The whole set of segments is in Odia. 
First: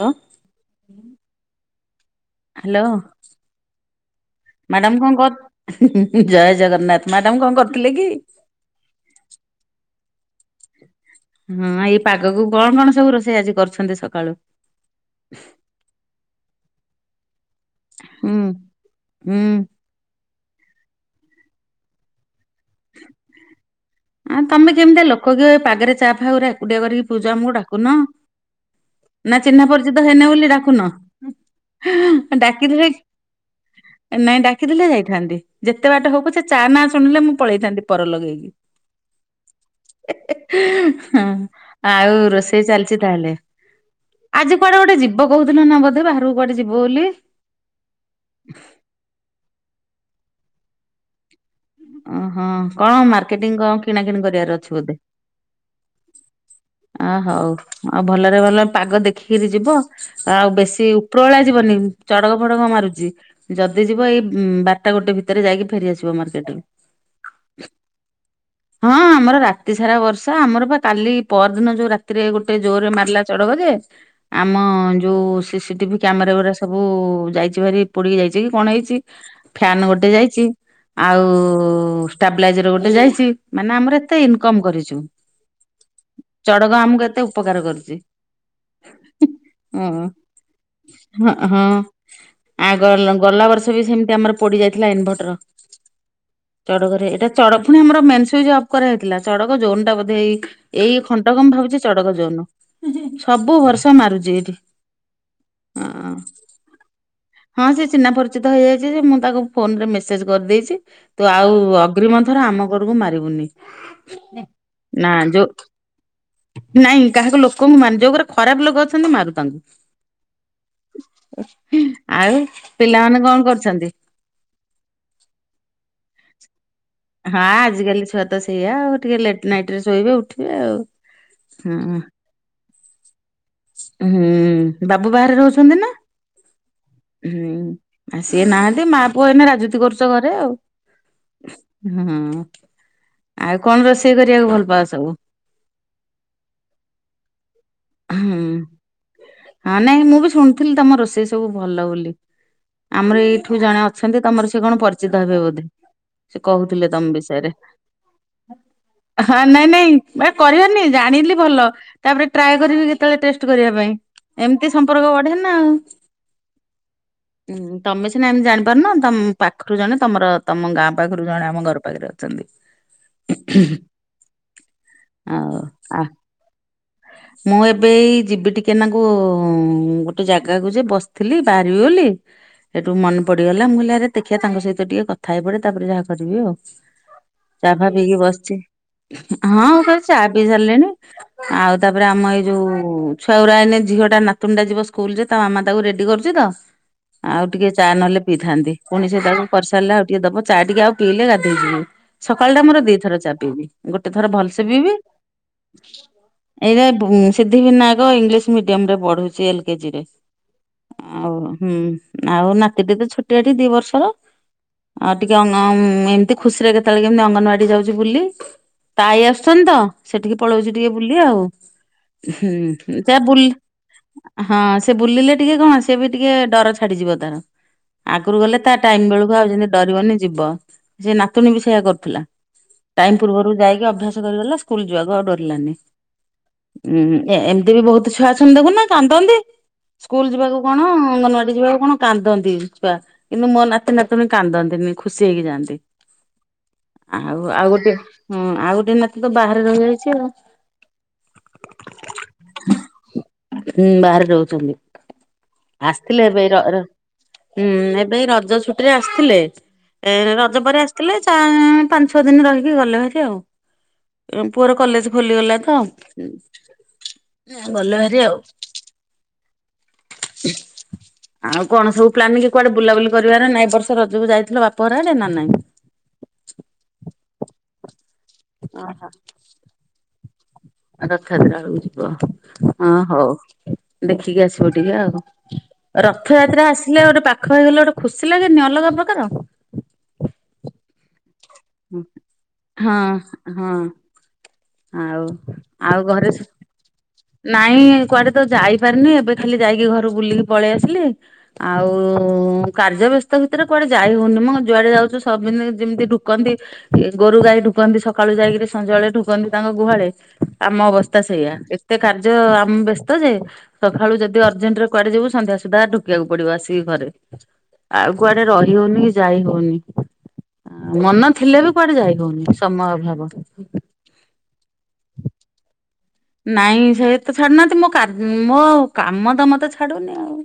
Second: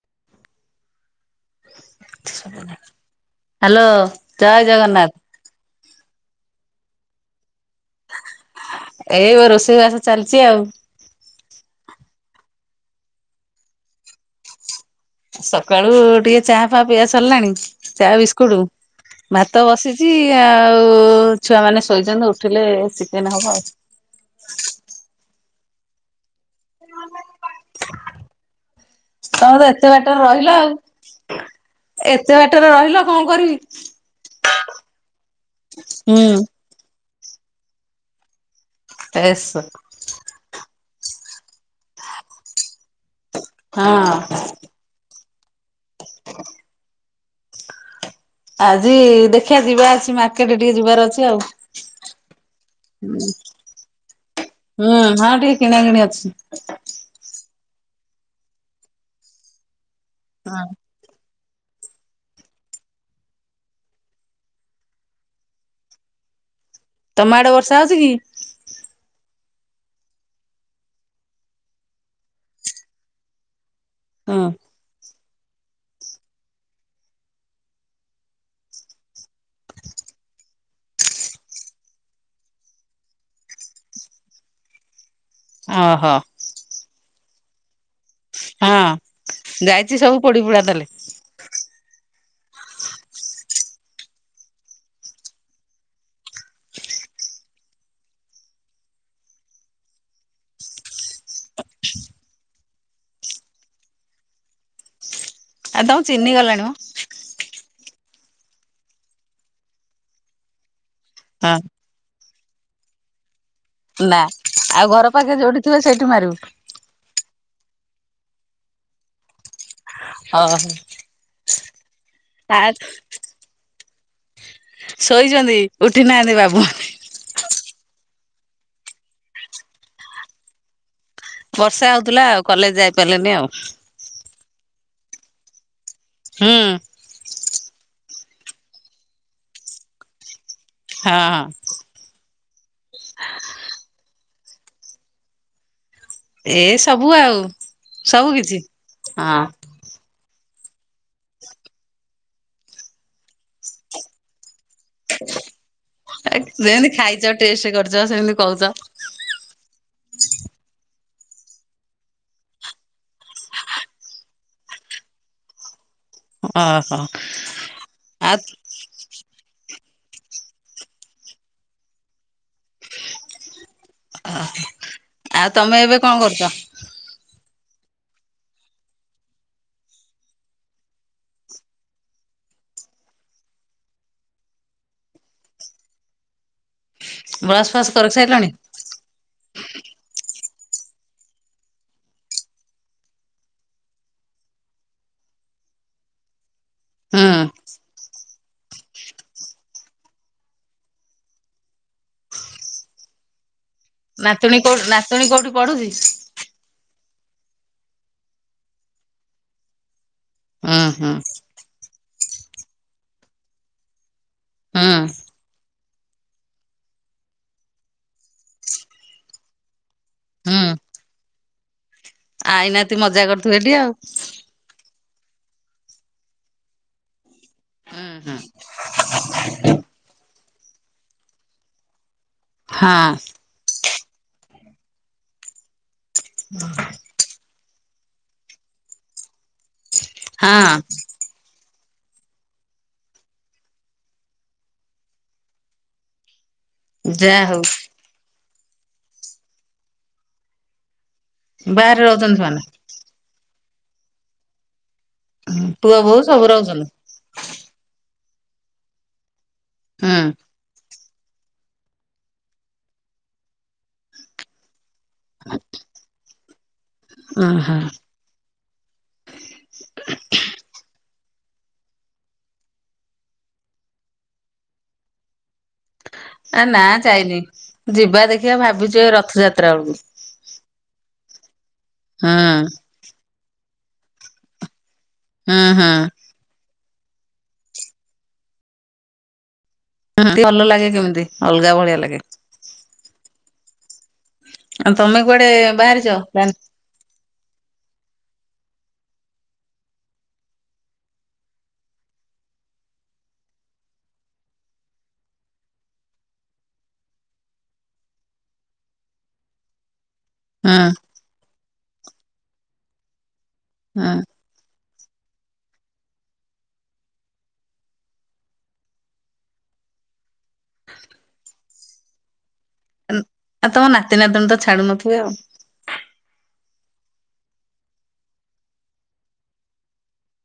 ହ ହ୍ୟାଲୋ ହ୍ୟାଲୋ ଜୟ ମ୍ୟାଡାମ ଜଗନ୍ନାଥ କଣ କହ ହୁଁ ହୁଁ ଜୟ ଜଗନ୍ନାଥ ମ୍ୟାଡାମ କଣ କରୁ ଏଇ ରୋଷେଇ ବାସ ଚାଲିଚି ଆଉ। ହଁ ଏଇ ପାଗକୁ କଣ କଣ ସବୁ ରୋଷେଇ ଆଜି କରୁଛନ୍ତି ସକାଳୁ? ସକାଳୁ ଟିକେ ଚାହା ଫାହା ପିଆ ସରିଲାଣି। ଚା ହୁଁ। ବିସ୍କୁଟ ହୁଁ ଭାତ ବସିଚି ଆଉ ଛୁଆମାନେ ଶୋଇଛନ୍ତି ଉ ଉଠିଲେ ଚିକେନ ହବ। ଆଁ ତମେ କେମିତିଆ ଲୋକ କିଓ ଏ ପାଗରେ ଚା ଫା ଉରା ଏକୁଟିଆ କରିକି ପିଉଚ ଆମକୁ ଡାକୁନ ନା ତମେ ତ ଚିହ୍ନା ଏତେ ପରିଚିତ ବାଟରେ ହେଇନି ବୋଲି ରହିଲ ଆଉ ଡାକୁନ ଏତେ ଡାକି ବାଟରେ ରହିଲ କଣ କରିବି ନାଇଁ ଡାକିଥିଲେ ଯାଇଥାନ୍ତି ଯେତେ ବାଟ ହଉ ହୁଁ ପଛ ଚା ନା ଶୁଣିଲେ ମୁଁ ପଳେଇଥାନ୍ତି ପର ଲଗେଇକି। ଏସ ହୁଁ ଆଉ ରୋଷେଇ ଚାଲିଚି ତାହେଲେ ହଁ ଆଜି କୁଆଡେ ଗୋଟେ ଯିବ କହୁଥିଲ ନା ବୋଧେ ବାହାରକୁ କୁଆଡେ ଯିବ ବୋଲି? ଆଜି ଦେଖିବା ଯିବା ଅଛି ମାର୍କେଟରେ ଟିକେ ଯିବାର ଅଛି ଆଉ। ଓହୋ କଣ ମାର୍କେଟିଂ କ କିଣା କିିଣି କରିବାର ଅଛି ବୋଧେ। ହୁଁ ହଁ ଟିକେ କିଣା କିିଣି ଅଛି ଅ ହଉ ଆଉ ଭଲରେ ଭଲ ପାଗ ଦେଖିକିରି ଯିବ ଆଉ ହଁ ବେଶୀ ଉପରଳା ଯିବନି ଚଡକ ଫଡକ ମାରୁଚି ଯଦି ଯିବ ଏଇ ଉଁ ବାରଟା ଗୋଟେ ଭିତରେ ଯାଇକି ଫେରିଆସିବ ମାର୍କେଟରୁ। ତମ ଆଡେ ବର୍ଷା ହଉଛି କି? ହଁ ଆମର ରା ରାତି ସାରା ବର୍ଷା ଆମର ପା କାଲି ପରଦିନ ଯୋଉ ରାତିରେ ଗୋଟେ ଜୋରରେ ମାରିଲା ଚଡକ ଯେ ହୁଁ ଆମ ଯୋଉ ସିସିଟିଭି କ୍ୟାମେରା ଗୁରା ସବୁ ଯାଇଛି ଭାରି ପୋଡ଼ି ଯାଇଛି କି କଣ ହେଇଛି ଫ୍ୟାନ ଗୋଟେ ଯାଇଚି। ଆଉ ଷ୍ଟେବଲାଇଜର ଗୋଟେ ଯାଇଚି ମାନେ ଆମର ଏତେ ଇନକମ କରିଚୁ। ଓହୋ ଚଡ଼କ ଆମକୁ ଏତେ ଉପକାର କରୁଚି। ହଁ ଯାଇଛି ହଁ ସବୁ ପୋଡି ପୋଡା ତାହେଲେ। ହଁ ହଁ । ଆ ଗ ଗଲା ବର୍ଷ ବି ସେମତି ଆମର ପୋଡି ଯାଇଥିଲା ଇନଭଟର। ଚଡ଼କରେ ଏଇଟା ଚଡ଼ ପୁଣି ଆମର ମେନ୍ ସୁଇଚ ଅଫ କରା ହେଇଥିଲା ଚଢକ ଜୋନ୍ ଟା ବୋଧେ ଏଇ ଏଇ ଖଣ୍ଡକ ମୁଁ ଭାବୁଚି ଚଡକ ଯୋନ ସବୁ ବର୍ଷ ମାରୁଚି ଏଇଠି। ଆଉ ତମ ହଁ। ଚିହ୍ନି ଗଲାଣି ମ। ହଁ ସେ ଚିହ୍ନା ପରିଚିତ ହେଇଯାଇଚି ଯେ ମୁଁ ତାକୁ ଫୋନରେ ମେସେଜ କରିଦେଇଚି ତୁ ଆଉ ହଁ। ଅଗ୍ରି ମଂଥ ରେ ଆମ ଘର ମାରିବୁନି। ନା ଆଉ ନା ଘର ପାଖେ ଯୋଉ ଯୋଉଠି ଥିବ ସେଇଠି ମାରିବୁ। ମାନ ଯୋଉଁ ମାନେ ଖରାପ ଲୋକ ଅଛନ୍ତି ମାରୁ ତାଙ୍କୁ। ଓ। ଆଉ ପିଲାମାନେ କଣ କରୁଛନ୍ତି। ଶୋଇଛନ୍ତି ଉଠି ନାହାନ୍ତି ବାବୁ। ହଁ ଆଜିକାଲି ଛୁଆ ତ ସେଇଆ ଆଉ ଟିକେ ଲେଟ୍ ନାଇଟ ରେ ଶୋଇବେ ଉଠିବେ ଆଉ। ହଁ ବର୍ଷା ହଉଥିଲା ଆଉ କଲେଜ ଯାଇ ପାରିଲେନି ଆଉ। ହୁଁ ବାବୁ ବାହାରେ ରହୁଛନ୍ତି ନା? ହୁଁ। ହୁଁ ଆଉ ସିଏ ନାହାନ୍ତି ମା ପୁଅ ଏଇନେ ରାଜୁତି କରୁଛ ଘରେ ଆଉ। ହଁ। ହଁ ହୁଁ ଆଉ କଣ ରୋଷେଇ କରି କୁ ଭଲ ପାଓ ସବୁ। ଏ ସବୁ ଆଉ। ସବୁ ହୁଁ କିଛି ହଁ ନାଇଁ ମୁଁ ବି ଶୁଣିଥିଲି ତମ ରୋଷେଇ ସବୁ ଭଲ ବୋଲି ଆମର ଏଇଠୁ ଜଣେ ଅଛନ୍ତି ତମର ସେ କଣ ପରିଚିତ ହେବେ ବୋଧେ ସେ କହୁଥିଲେ ଯେମିତି ତମ ଖାଇଛ ବିଷୟରେ। ଟେଷ୍ଟ କରିଛ ସେମିତି କହୁଛ ହଁ ନାଇଁ ନାଇଁ ଏ କରିବାର ନାଇ ଜାଣିଲି ଭଲ ତାପରେ ଟ୍ରାଏ କରିବି ଯେତେବେଳେ ଟେଷ୍ଟ କରିବା ପାଇଁ ଏମିତି ସମ୍ପର୍କ ବଢେ ନା ଆଉ। ଓହୋ ତମେ ସିନା ଆଉ ଏମିତି ଜାଣିପାରୁନ ତମ ପାଖ ରୁ ଜଣେ ତମର ତମ ଗାଁ ପାଖରୁ ଜଣେ ଆମ ଘର ପାଖରେ ଅଛନ୍ତି। ଆଉ ତମେ ଏବେ କଣ କରୁଛ? ମୁଁ ଏବେଇ ଯିବି ଟିକେ ନାଙ୍କୁ ଗୋଟେ ଜାଗାକୁ ଯେ ବସିଥିଲି ବାହାରିବି ବୋଲି। ସେଠୁ ମନେ ପଡିଗଲା ମୁଁ କହିଲି ଆରେ ଦେଖିବା ତାଙ୍କ ସହିତ ଟିକେ କଥା ହେଇ ପଡେ ତାପରେ ଯାହା କରିବି ଆଉ। ଚା ବ୍ରସ୍ ଫା ଫ୍ରସ୍ କରି ପିଇକି ସାରିଲଣି ବସିଛି ହଁ କରଛି ଚା ପିଇ ସାରିଲିଣି ଆଉ ତା ତାପରେ ଆମ ଏଇ ଯୋଉ ଛୁଆଗୁରା ଆଣେ ଝିଅ ଟା ନାତୁଣି ଟା ଯିବ ସ୍କୁଲ ଯେ ତା ମାମା ତାକୁ ରେଡି କରୁଛି ତ। ହୁଁ। ଆଉ ଟିକେ ଚା ନହେଲେ ପିଇଥାନ୍ତି ପୁଣି ସେ ତାକୁ କରିସାରିଲେ ଆଉ ଟିକେ ଦବ ଚା ଟିକେ ଆଉ ପିଇଲେ ଗାଧେଇ ଯିବି। ସକାଳ ଟା ମୋର ଦି ଥର ଚା ପିଇବି ଗୋଟେ ଥର ନାତୁଣୀ ଭଲସେ କୋଉ ପିଇବି ନାତୁଣୀ କୋଉଠି ପଢୁଛି? ତା ଭୁଁ ସିଦ୍ଧି ବିନାୟକ ଇଂଲିଶ ମିଡିୟମ ରେ ପଢୁଛି ଏଲ କେଜି ରେ। ହୁଁ ହୁଁ ଆଉ ହୁଁ ଆଉ ନାତି ଟେ ତ ଛୋଟିଆଟେ ଦି ବର୍ଷର। ହୁଁ ଆଉ ଟିକେ ଆନଉ ଏମିତି ଖୁସିରେ କେତେବେଳେ କେମିତି ଅଙ୍ଗନବାଡି ଯାଉଛି ବୁଲି। ତା ଆଇ ଆସୁଛନ୍ତି ତ ସେଠିକେ ହୁଁ ପଳଉଛି ଟିକେ ବୁଲି ଆଉ। ହୁଁ ଆଇନାତି ତା ମଜା ବୁଲ୍ କରୁଥିବେ ଟି ଆଉ। ହଁ ସେ ବୁଲିଲେ ଟିକେ କଣ ସେ ବି ଟିକେ ଡର ଛାଡିଯିବ ତାର। ହୁଁ ହୁଁ ଆଗୁରୁ ଗଲେ ତା ଟାଇମ ବେଳକୁ ଆଉ ଯେମିତି ଡରିବନି ଯିବ ଯେ ନାତୁଣୀ ବି ସେଇୟଆ କରୁଥିଲା। ହଁ ଟାଇମ ପୂର୍ବରୁ ଯାଇକି ଅଭ୍ୟାସ କରିଦଲା ସ୍କୁଲ ଯିବାକୁ ଆଉ ଡରିଲାନି। ଉଁ ଏ ଏମିତି ବି ବହୁତ ଛୁଆ ଅଛନ୍ତି ଦେଖୁନ କାନ୍ଦନ୍ତି। ସ୍କୁଲ ଯିବାକୁ ହଁ କଣ ଅଙ୍ଗନୱାଡି ଯିବାକୁ କଣ କାନ୍ଦନ୍ତି ଛୁଆ କିନ୍ତୁ ମୋ ନାତି ନାତିଣୀ କାନ୍ଦନ୍ତିନି ଖୁସି ହେଇକି ଯାଆନ୍ତି। ଆଉ ଯାହା ହଉ ଆଉ ଗୋଟେ ହଁ ଆଉ ଗୋଟେ ନାତି ତ ବାହାରେ ରହିଯାଇଛି ଆଉ। ବାହାରେ ରହୁଛନ୍ତି ସେମାନେ ହୁଁ ବାହାରେ ରହୁଛନ୍ତି ପୁଅ ବୋହୂ ଆସିଥିଲେ ଏବେ ସବୁ ଏଇ ର ର୍ ରହୁଛନ୍ତି ହଁ ଏବେ ଇ ର ରଜ ଛୁଟିରେ ଆସିଥିଲେ ଏ ରଜ ପରେ ଆସି ଥିଲେ ଚା ପାଞ୍ଚ ଛଅ ଦିନ ରହିକି ଗଲେ ହେରି ଆଉ ପୁଅର କଲେଜ ଖୋଲିଗଲା ତ ହୁଁ ଗଲେ ହେରି ଆଉ। [inaudible] ଆଉ କଣ ସବୁ ପ୍ଲାନିଗ୍ କୁଆଡେ ବୁଲାବୁଲି କରିବାର ନାଇଁ ଏବର୍ଷ ରଜକୁ ଯାଇଥିଲ ବାପ ଘର ଆଡେ ନା ନାଇଁ? ଆ ନା ଯାଇନି ଯିବା ଦେଖିବା ଭାବିଛୁ ଓହୋ। ଏ ରଥଯାତ୍ରା ବେଳକୁ ରଥୟାତ୍ରା ବେଳକୁ ହୁଁ ଯିବ ହଁ ହଉ ଦେଖିକି ଆସିବ ଟିକେ ଆଉ। ହୁଁ ହୁଁ ରଥଯାତ୍ରା ଆସିଲେ ଗୋଟେ ପାଖ ହେଇଗଲେ ଗୋଟେ ଖୁସି ଲାଗେନି ଅଲଗା ପ୍ରକାର। ଭଲ ଲାଗେ କେମିତି ଅଲଗା ଭଳିଆ ଲାଗେ। ହଁ ହଁ ତମେ ଆଉ କୁଆଡେ ଆଉ ବାହାରିଛ ଘରେ ପ୍ଲାନ୍ ନାଇଁ ନାଇଁ କୁଆଡେ ତ ଯାଇପାରିନି ଏବେ ଖାଲି ଯାଇକି ଘରୁ ବୁଲିକି ପଳେଇ ଆସିଲି ଆଉ କାର୍ଯ୍ୟ ବ୍ୟସ୍ତ ଭିତରେ କୁଆଡେ ଯାଇ ହଉନି ମ ଯୁଆଡେ ଯାଉଛ ସବିନେ ଯେମିତି କନ୍ତି ଗୋରୁ ଗାଈ ଢୁକନ୍ତି ସକାଳୁ ଯାଇକିରି ସଞ୍ଜ ବେଳେ ଢ଼ୁକନ୍ତି ତାଙ୍କ ଗୁହାଳେ ହୁଁ ଆମ ଅବସ୍ଥା ସେଇଆା ଏତେ କାର୍ଯ୍ୟ ଆମ ବ୍ୟସ୍ତ ଯେ ହୁଁ ସକାଳୁ ଯଦି ଅର୍ଜେଣ୍ଟରେ କୁଆଡେ ଯିବୁ ସନ୍ଧ୍ୟା ସୁଦ୍ଧା ଢୁକିବାକୁ ପଡିବ ଆସିକି ଘରେ। ଆଉ କୁଆଡେ ରହି ହଉନି କି ଯାଇ ହଉନି। ମନ ଥିଲେ ବି କୁଆଡେ ଯାଇ ହଉନି ସମୟ ଅଭାବ। ଆଉ ତମ ନାତି ନାତିଣୀ ତ ଛାଡୁ ନଥିବେ ଆଉ। ନାଇଁ ସେ ତ ଛାଡୁନାହାନ୍ତି ମୋ କା ମୋ କାମ ତ ମତେ ଛାଡୁନି ଆଉ।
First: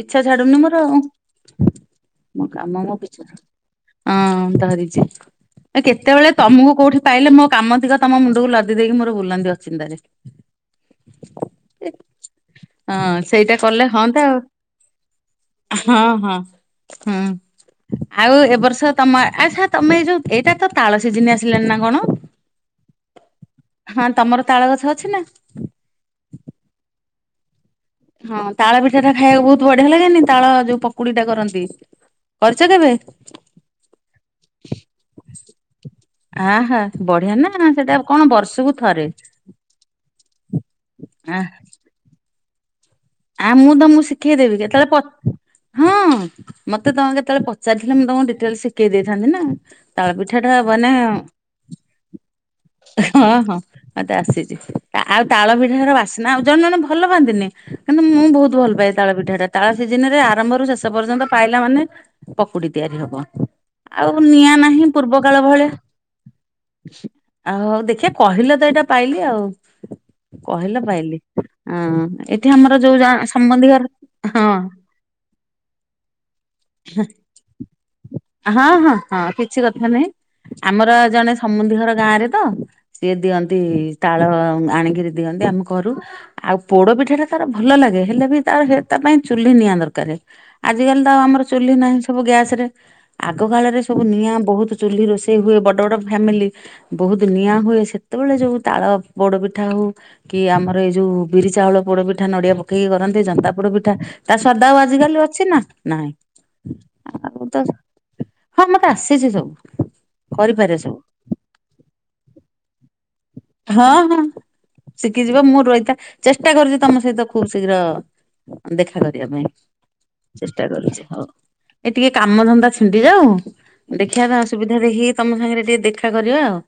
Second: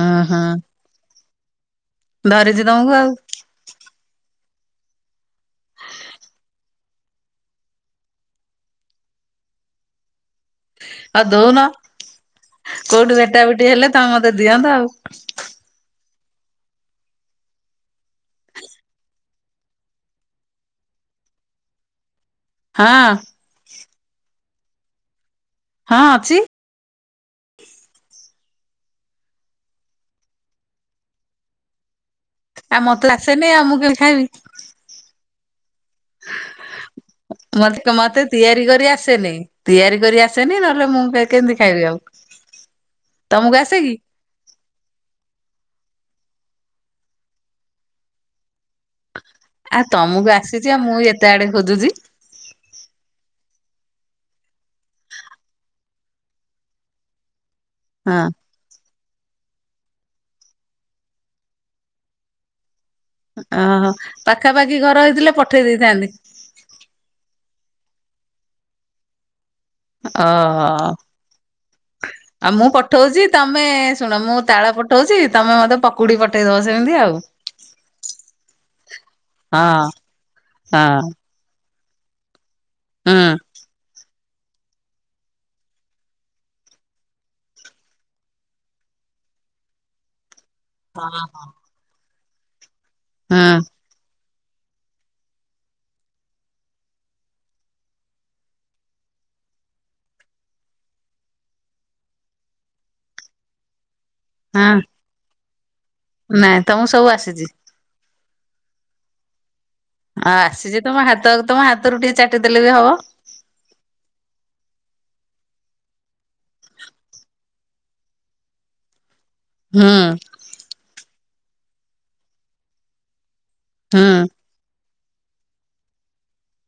ଉଁ ହୁଁ ଛାଡୁନି ମୋର ହଁ। ଧରିଛି ତମକୁ ଆଉ ଧରିଛି। ଏ କେତେବେଳେ ତମୁକୁ କୋଉଠି ପାଇଲେ ମୋ କାମ ତିକ ତମ ମୁଣ୍ଡୁକୁ ଲଦି ଦେଇକି ମୋର ବୁଲନ୍ତି ଅଚିନ୍ତାରେ। ଆ ଦଉନ। କୋଉଠି ହଁ ଭେଟା ସେଇଟା ଭେଟି କଲେ ହେଲେ ତମ ହଅନ୍ତା ମତେ ଆଉ ଦିଅନ୍ତ ଆଉ। ହଁ ହଁ ହୁଁ। ଆଉ ଏ ବର୍ଷ ତମ ଆଛା ତମେ ଯୋଉ ଏଇଟା ତ ତାଳ ସିଝିନି ଆସିଲଣିି ନା କଣ? ହଁ ହଁ ତମର ତାଳ ଗଛ ଅଛି ନା। ହଁ ଅଛି। ହଁ ତାଳ ପିଠା ଟା ଖାଇବାକୁ ବହୁତ ବଢିଆ ଲାଗେନି ତାଳ ଯୋଉ ପକୁଡି ଟା କରନ୍ତି। କରିଛ ଆଉ କେବେ? ମତେ ଆସେନି ଆଉ ମୁଁ କେମିତି ଖାଇବି? [inaudible] ବଢିଆ ନା ସେଟା ମତେ କଣ ମତେ ତିଆରି ବର୍ଷକୁ କରି ଥରେ ଆସେନି ତିଆରି କରି ଆସେନି ନହେଲେ ମୁଁ ଆ କେମିତି ଖାଇବି ଆଉ? [inaudible] ଆ ମୁଁ ଆସେ କି? ତମକୁ ଶିଖେଇଦେବି କେତେବେଳେ ପ ହଁ ମତେ ତମେ କେତେବେଳେ ପଚାରିଥିଲେ ମୁଁ ତମ ଡିଟେଲ ଶିି ସିକେଇ ଦେଇଥାନ୍ତି ନା ଆ ତାଳ ତମକୁ ପିଠା ଟା ଆସିଛି ଆଉ ମାନେ ମୁଁ ଏତେ ଆଡେ ଖୋଜୁଛି ହଁ ହଁ। ମତେ ଆସିଛି ଆଉ ତାଳ ଭିଡି ର ବାସିନା ଆଉ ଜଣେ ଜଣେ ଭଲ ପାଆନ୍ତିନି। କିନ୍ତୁ ହଁ ମୁଁ ବହୁତ ଭଲ ପାଏ ତାଳ ପିଠା ଟା ତାଳ ସିଜନ ରେ ଆରମ୍ଭରୁ ଶେଷ ପର୍ଯ୍ୟନ୍ତ ପାଇଲା ମାନେ ପକୁଡି ତିଆରି ହବ ଓହୋ। ଆଉ ନିଆଁ ପାଖାପାଖି ନାହିଁ ଘର ପୂର୍ବ ହେଇଥିଲେ କାଳ ପଠେଇ ଭଳିଆ ଦେଇଥାନ୍ତି ଆଉ ହଉ ଦେଖିବା କହିଲେ ତ ଏଇଟା ପାଇଲି ଆଉ। କହିଲ ଓହୋ। ପାଇଲି ଉଁ । ଆଉ ମୁଁ ପଠଉଛି ତମେ ଶୁଣ ମୁଁ ହଁ ତାଳ ପଠଉଛି ତମେ ମତେ ପକୁଡି ପଠେଇଦବ ସେମିତି ଆଉ ହଁ ହଁ ହଁ କିଛି କଥା ହଁ ନାହିଁ ଆମର ହଁ ଜଣେ ସମୁନ୍ଦିଘର। ଗାଁ ରେ ତ ସିଏ ହୁଁ ଦିଅନ୍ତି। ତାଳ ଆଣିକିରି ଦିଅନ୍ତି ଆମେ କରୁ ଆଉ ପୋଡ ପିଠାଟା ତାର ଭଲ ଲାଗେ ହେଲେ ବି ତ ସେ ତା ପାଇଁ ଚୁଲି ନିଆଁ ଦରକାର ଆଜିକାଲି ତ ଆମର ଚୁଲି ନାହିଁ। ଗ୍ୟାସ ରେ ଆଗ ହୁଁ କାଳ ରେ ସବୁ ନିଆଁ ବହୁତ ଚୁ ରୋଷେଇ ହୁଏ ବଡ ବଡ ଫାମିଲି ବହୁତ ନିଆଁ ହୁଏ ସେତେବେଳେ ଯୋଉ ତାଳ ପୋଡ଼ ପି ପିଠା ହଉ କି ଆମର ଏଇ ଯୋଉ ବିରି ଚାଉଳ ପୋଡ ପିଠା ପିଠା ନଡିଆ ପକେଇକି କରନ୍ତି ଜନ୍ତାପୋଡ଼ ପିଠା ତା ସ୍ୱାଦ ଆଉ ହଁ ଆଜିିକାଲି ଅଛି ନା। ନାଇଁ ନାଇଁ ତମକୁ ସବୁ ଆସିଛି। ଆଉ ତ ହଁ ମତେ ଆସିଛି ସବୁ। ଆଉ କରିପାରେ ଆସିଛି ସବୁ ତମ ହାତ ତମ ହାତରୁ ଟିକେ ଚାଟିଦେଲେ ବି ହବ। ହଁ ହଁ। ଶିଖିଯିବ ମୁଁ ରହିଥା ଚେଷ୍ଟା କରୁଛି ତମ ସହିତ ଖୁବ ଶୀଘ୍ର ଦେଖା କରିଛି। ହୁଁ ଚେଷ୍ଟା କରୁଛି ହୋଉ ଏ ଟିକେ କାମଧନ୍ଦା ଛିଣ୍ଡି ଯାଉ। ହୁଁ। ଦେଖିବା ତ ଅସୁବିଧା ଦେଖି ତମ ସାଙ୍ଗରେ ଟିକେ ଦେଖା କରିବା ଆଉ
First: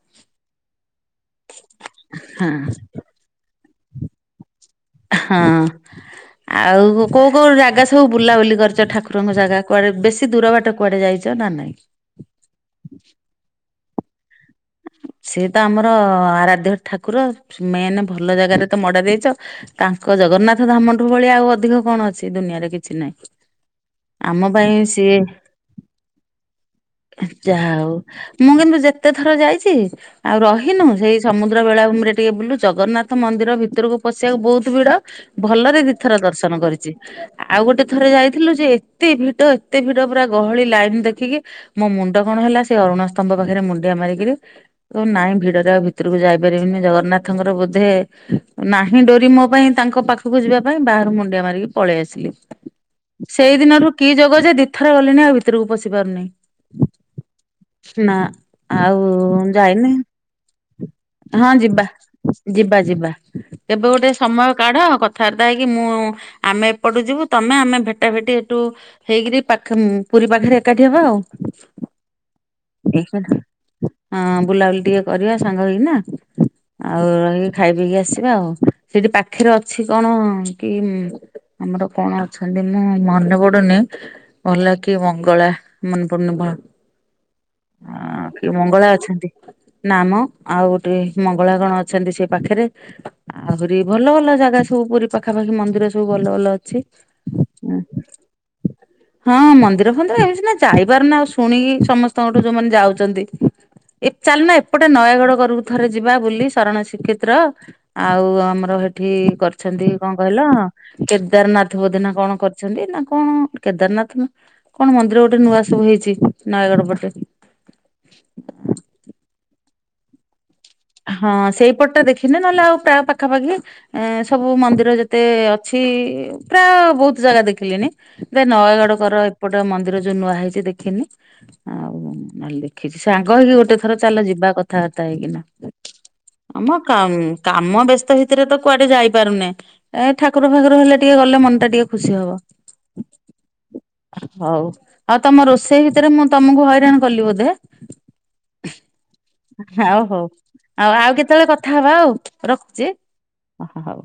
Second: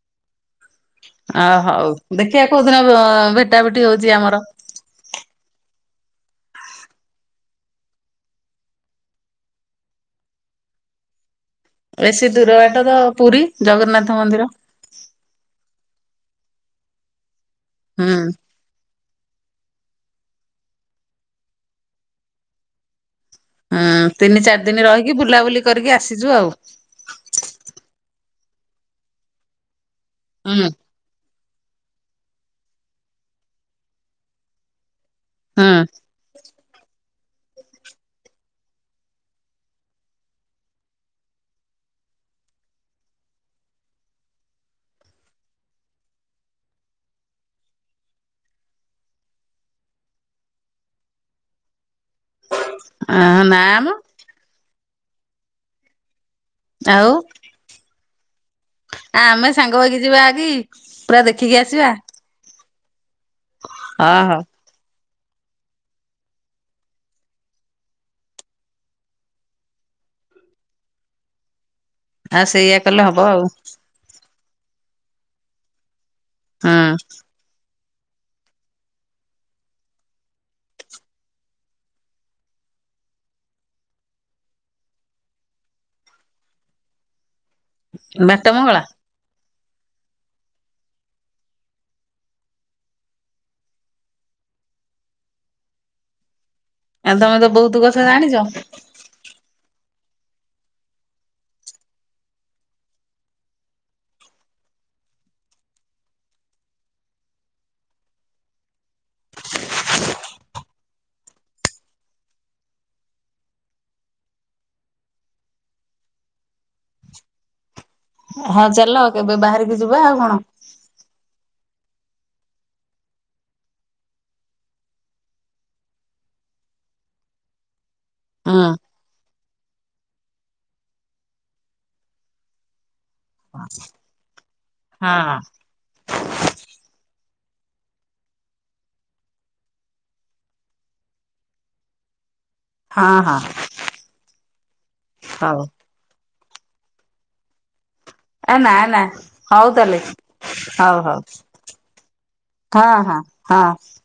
ଅ ହଉ ଦେଖିବା ହଁ କୋଉଦିନ ଭେଟା ଭେଟି ହଉଛି ଆମର। ହଁ। ଆଉ କୋଉ କୋଉ ଜାଗା ସବୁ ବୁଲାବୁଲି କରିଛ ଠାକୁରଙ୍କ ଜାଗା କୁଆଡେ ବେଶୀ ଦୂର ବାଟ କୁଆଡେ ଯାଇଛ। ନା ନାଇଁ? ବେଶୀ ଦୂର ବାଟ ତ ପୁରୀ ଜଗନ୍ନାଥ ମନ୍ଦିର। ସେ ତ ଆମର ଆରାଧ୍ୟ ଠାକୁର ମେନ୍ ହୁଁ। ଭଲ ଜାଗାରେ ତ ମଡା ଦେଇ ତାଙ୍କ ଜଗନ୍ନାଥ ଧାମଠୁ ଭଳି ଆଉ ଅଧିକ କଣ ଅଛି ଦୁନିଆରେ କିଛି ନାହିଁ। ହୁଁ ଆମ ତିନି ଚାରି ପାଇଁ ଦିନ ସିଏ ରହିକି ବୁଲାବୁଲି କରିକି ଆସିଛୁ ଆଉ। ଯାହା ହୋଉ ମୁଁ କିନ୍ତୁ ଯେତେ ଥର ଯାଇଛି। ଆଉ ହୁଁ ରହିନୁ ସେଇ ସମୁଦ୍ର ବେଳାମରେ ଟିକେ ବୁଲ ଜଗନ୍ନାଥ ମନ୍ଦିର ଭିତରକୁ ପଶିବାକୁ ବହୁତ ଭିଡ ହୁଁ। ଭଲରେ ଦିଇଥର ଦର୍ଶନ କରିଛି। ଆଉ ଗୋଟେ ଥରେ ଯାଇଥିଲୁ ଯେ ଏତେ ଭିଡ ଏତେ ଭିଡ ପୁରା ଗହଳି ଲାଇନ ଦେଖିକି ମୋ ମୁଣ୍ଡ କଣ ହେଲା ସେ ଅରୁଣ ସ୍ତମ୍ଭ ପାଖରେ ମୁଣ୍ଡିଆ ମାରିକି ନାଇଁ ଭିଡରେ ଆଉ ଭିତରକୁ ଯାଇପାରିବି। ଜଗନ୍ନାଥଙ୍କର ବୋଧେ ନାହିଁ ଡୋରି ମୋ ପାଇଁ ତାଙ୍କ ପାଖକୁ ଯିବା ପାଇଁ ବାହାରୁ ମୁଣ୍ଡିଆ ମାରିକି ପଳେଇ ଆସିଲି। ସେଇ ନାମ ଦିନଠୁ କି ଯୋଗ ଯେ ଦିଥର ଗଲିଣିି ଆଉ ଭିତରକୁ ପଶି ପାରୁନି ଆଉ। ନା ଆଉ ଆମେ ସାଙ୍ଗ ଯାଇନି ହେଇକି ଯିବା କି? ପୁରା ହଁ ଦେଖିକି ଯିବା। ଆସିବା ଯିବା ଯିବା କେବେ ହଁ ଗୋଟେ ହଉ ସମୟ କାଢ କଥା କଥା ବାର୍ତ୍ତା ହେଇକି ମୁଁ ଆମେ ଏପଟୁ ଯିବୁ ତମେ ଆମେ ଭେଟା ଭେଟି ଏଠୁ ହେଇକରି ପାଖ ପୁରୀ ପାଖରେ ଏକାଠି ହବା ଆଉ। ଆଉ ସେଇୟଆ କଲେ ହବ ଆଉ। ହଁ ବୁଲାବୁଲି ଟିକେ କରିବା ସାଙ୍ଗ ହେଇକିନା ହୁଁ ଆଉ ର ଖାଇବା ଆସିବା ଆଉ ସେଇଠି ପାଖରେ ଅଛି କଣ କି ଆମର କଣ ଅଛନ୍ତି ମୁଁ ମନେ ପଡୁନି ଭଲ କି ମଙ୍ଗଳା ମନେ ପଡୁନି। ହ ବାଟ ମଙ୍ଗଳା? ନାମ ଆଉ ଗୋଟେ ମଙ୍ଗଳା କଣ ଅଛନ୍ତି ସେ ପାଖରେ ଆହୁରି ଭଲ ଭଲ ଅ ଜାଗା ସବୁ ପୁରୀ ପାଖାପାଖି ମଦୀର ସବୁ ଭଲ ଅଛି। ଆଉ ତମେ ତ ବହୁତ କଥା ଜାଣିଛ ହଁ ମନ୍ଦିର ରୁହତ୍ନ୍ତେ ସିନା ଯାଇପାରୁନା ଆଉ ଶୁଣିକି ସମସ୍ତଙ୍କଠୁ ଯୋଉମାନେ ଯାଉଛନ୍ତି। ଏ ଚାଲ ନା ଏପଟେ ନୟାଗଡ କରକୁ ଥରେ ଯିବା ବୋଲିୁ ଶରଣ ଶ୍ରୀକ୍ଷେତ୍ର ଆଉ ଆମର ଏଠି କରିଛନ୍ତି କଣ କହିଲ କେଦାରନାଥ ବୋଧେନା କଣ କରିଛନ୍ତି ନା କଣ କୋର କେଦାରନାଥ କଣ ମନ୍ଦିର ଗୋଟେ ନୂଆ ସବୁ ହେଇଛି ନୟାଗଡ ପଟେ। ହଁ ଚାଲ କେବେ ବାହାରିକି ଯିବା ଆଉ କଣ। ହଁ ସେଇପଟଟା ଦେଖିନି ନହେଲେ ଆଉପାରୟ ପାଖାପାଖି ଏ ସବୁ ମନ୍ଦିର ଯେତେ ଅଛି ପ୍ରାୟ ବହୁତ ଜାଗା ଦେଖିଲିିନି ଯେ ନୟାଗଡଙ୍କର। ଏପଟେ ମନ୍ଦିର ଯୋଉ ନୂଆ ହେଇଛି ଦେଖିନି ଆଉ ନହେଲେ ଦେଖିଛି ସାଙ୍ଗ ହେଇକି ଗୋଟେ ଥର ଚାଲ ଯିବା କଥା କଥା ବାତ୍ତା ହଁ ହୋଇଯିବ ଆମ କାମ ହୁଁ କାମ ବ୍ୟସ୍ତ ଭିତରେ ତ କୁଆଡେ ଯାଇପାରୁନେ ଏ ଠାକୁର ଫାକୁର ହେଲେ ଟିକେ ଗଲେ ମନ ଟା ଟିକେ ଖୁସି ହବ। ହଁ ହଁ ହଉ ଆଉ ତମ ହଉ ରୋଷେଇ ଭିତରେ ମୁଁ ତମକୁ ହଇରାଣ କଲି ବୋଧେ? ଏ ନା ନା ଆଉ ହଉତାହେଲେ। ହଉ। ଆଉ ଆଉ କେତେବେଳେ କଥା ହବା ଆଉ ରଖୁଛି ହଁ ହଁ ଓ ହଁ। ହଉ।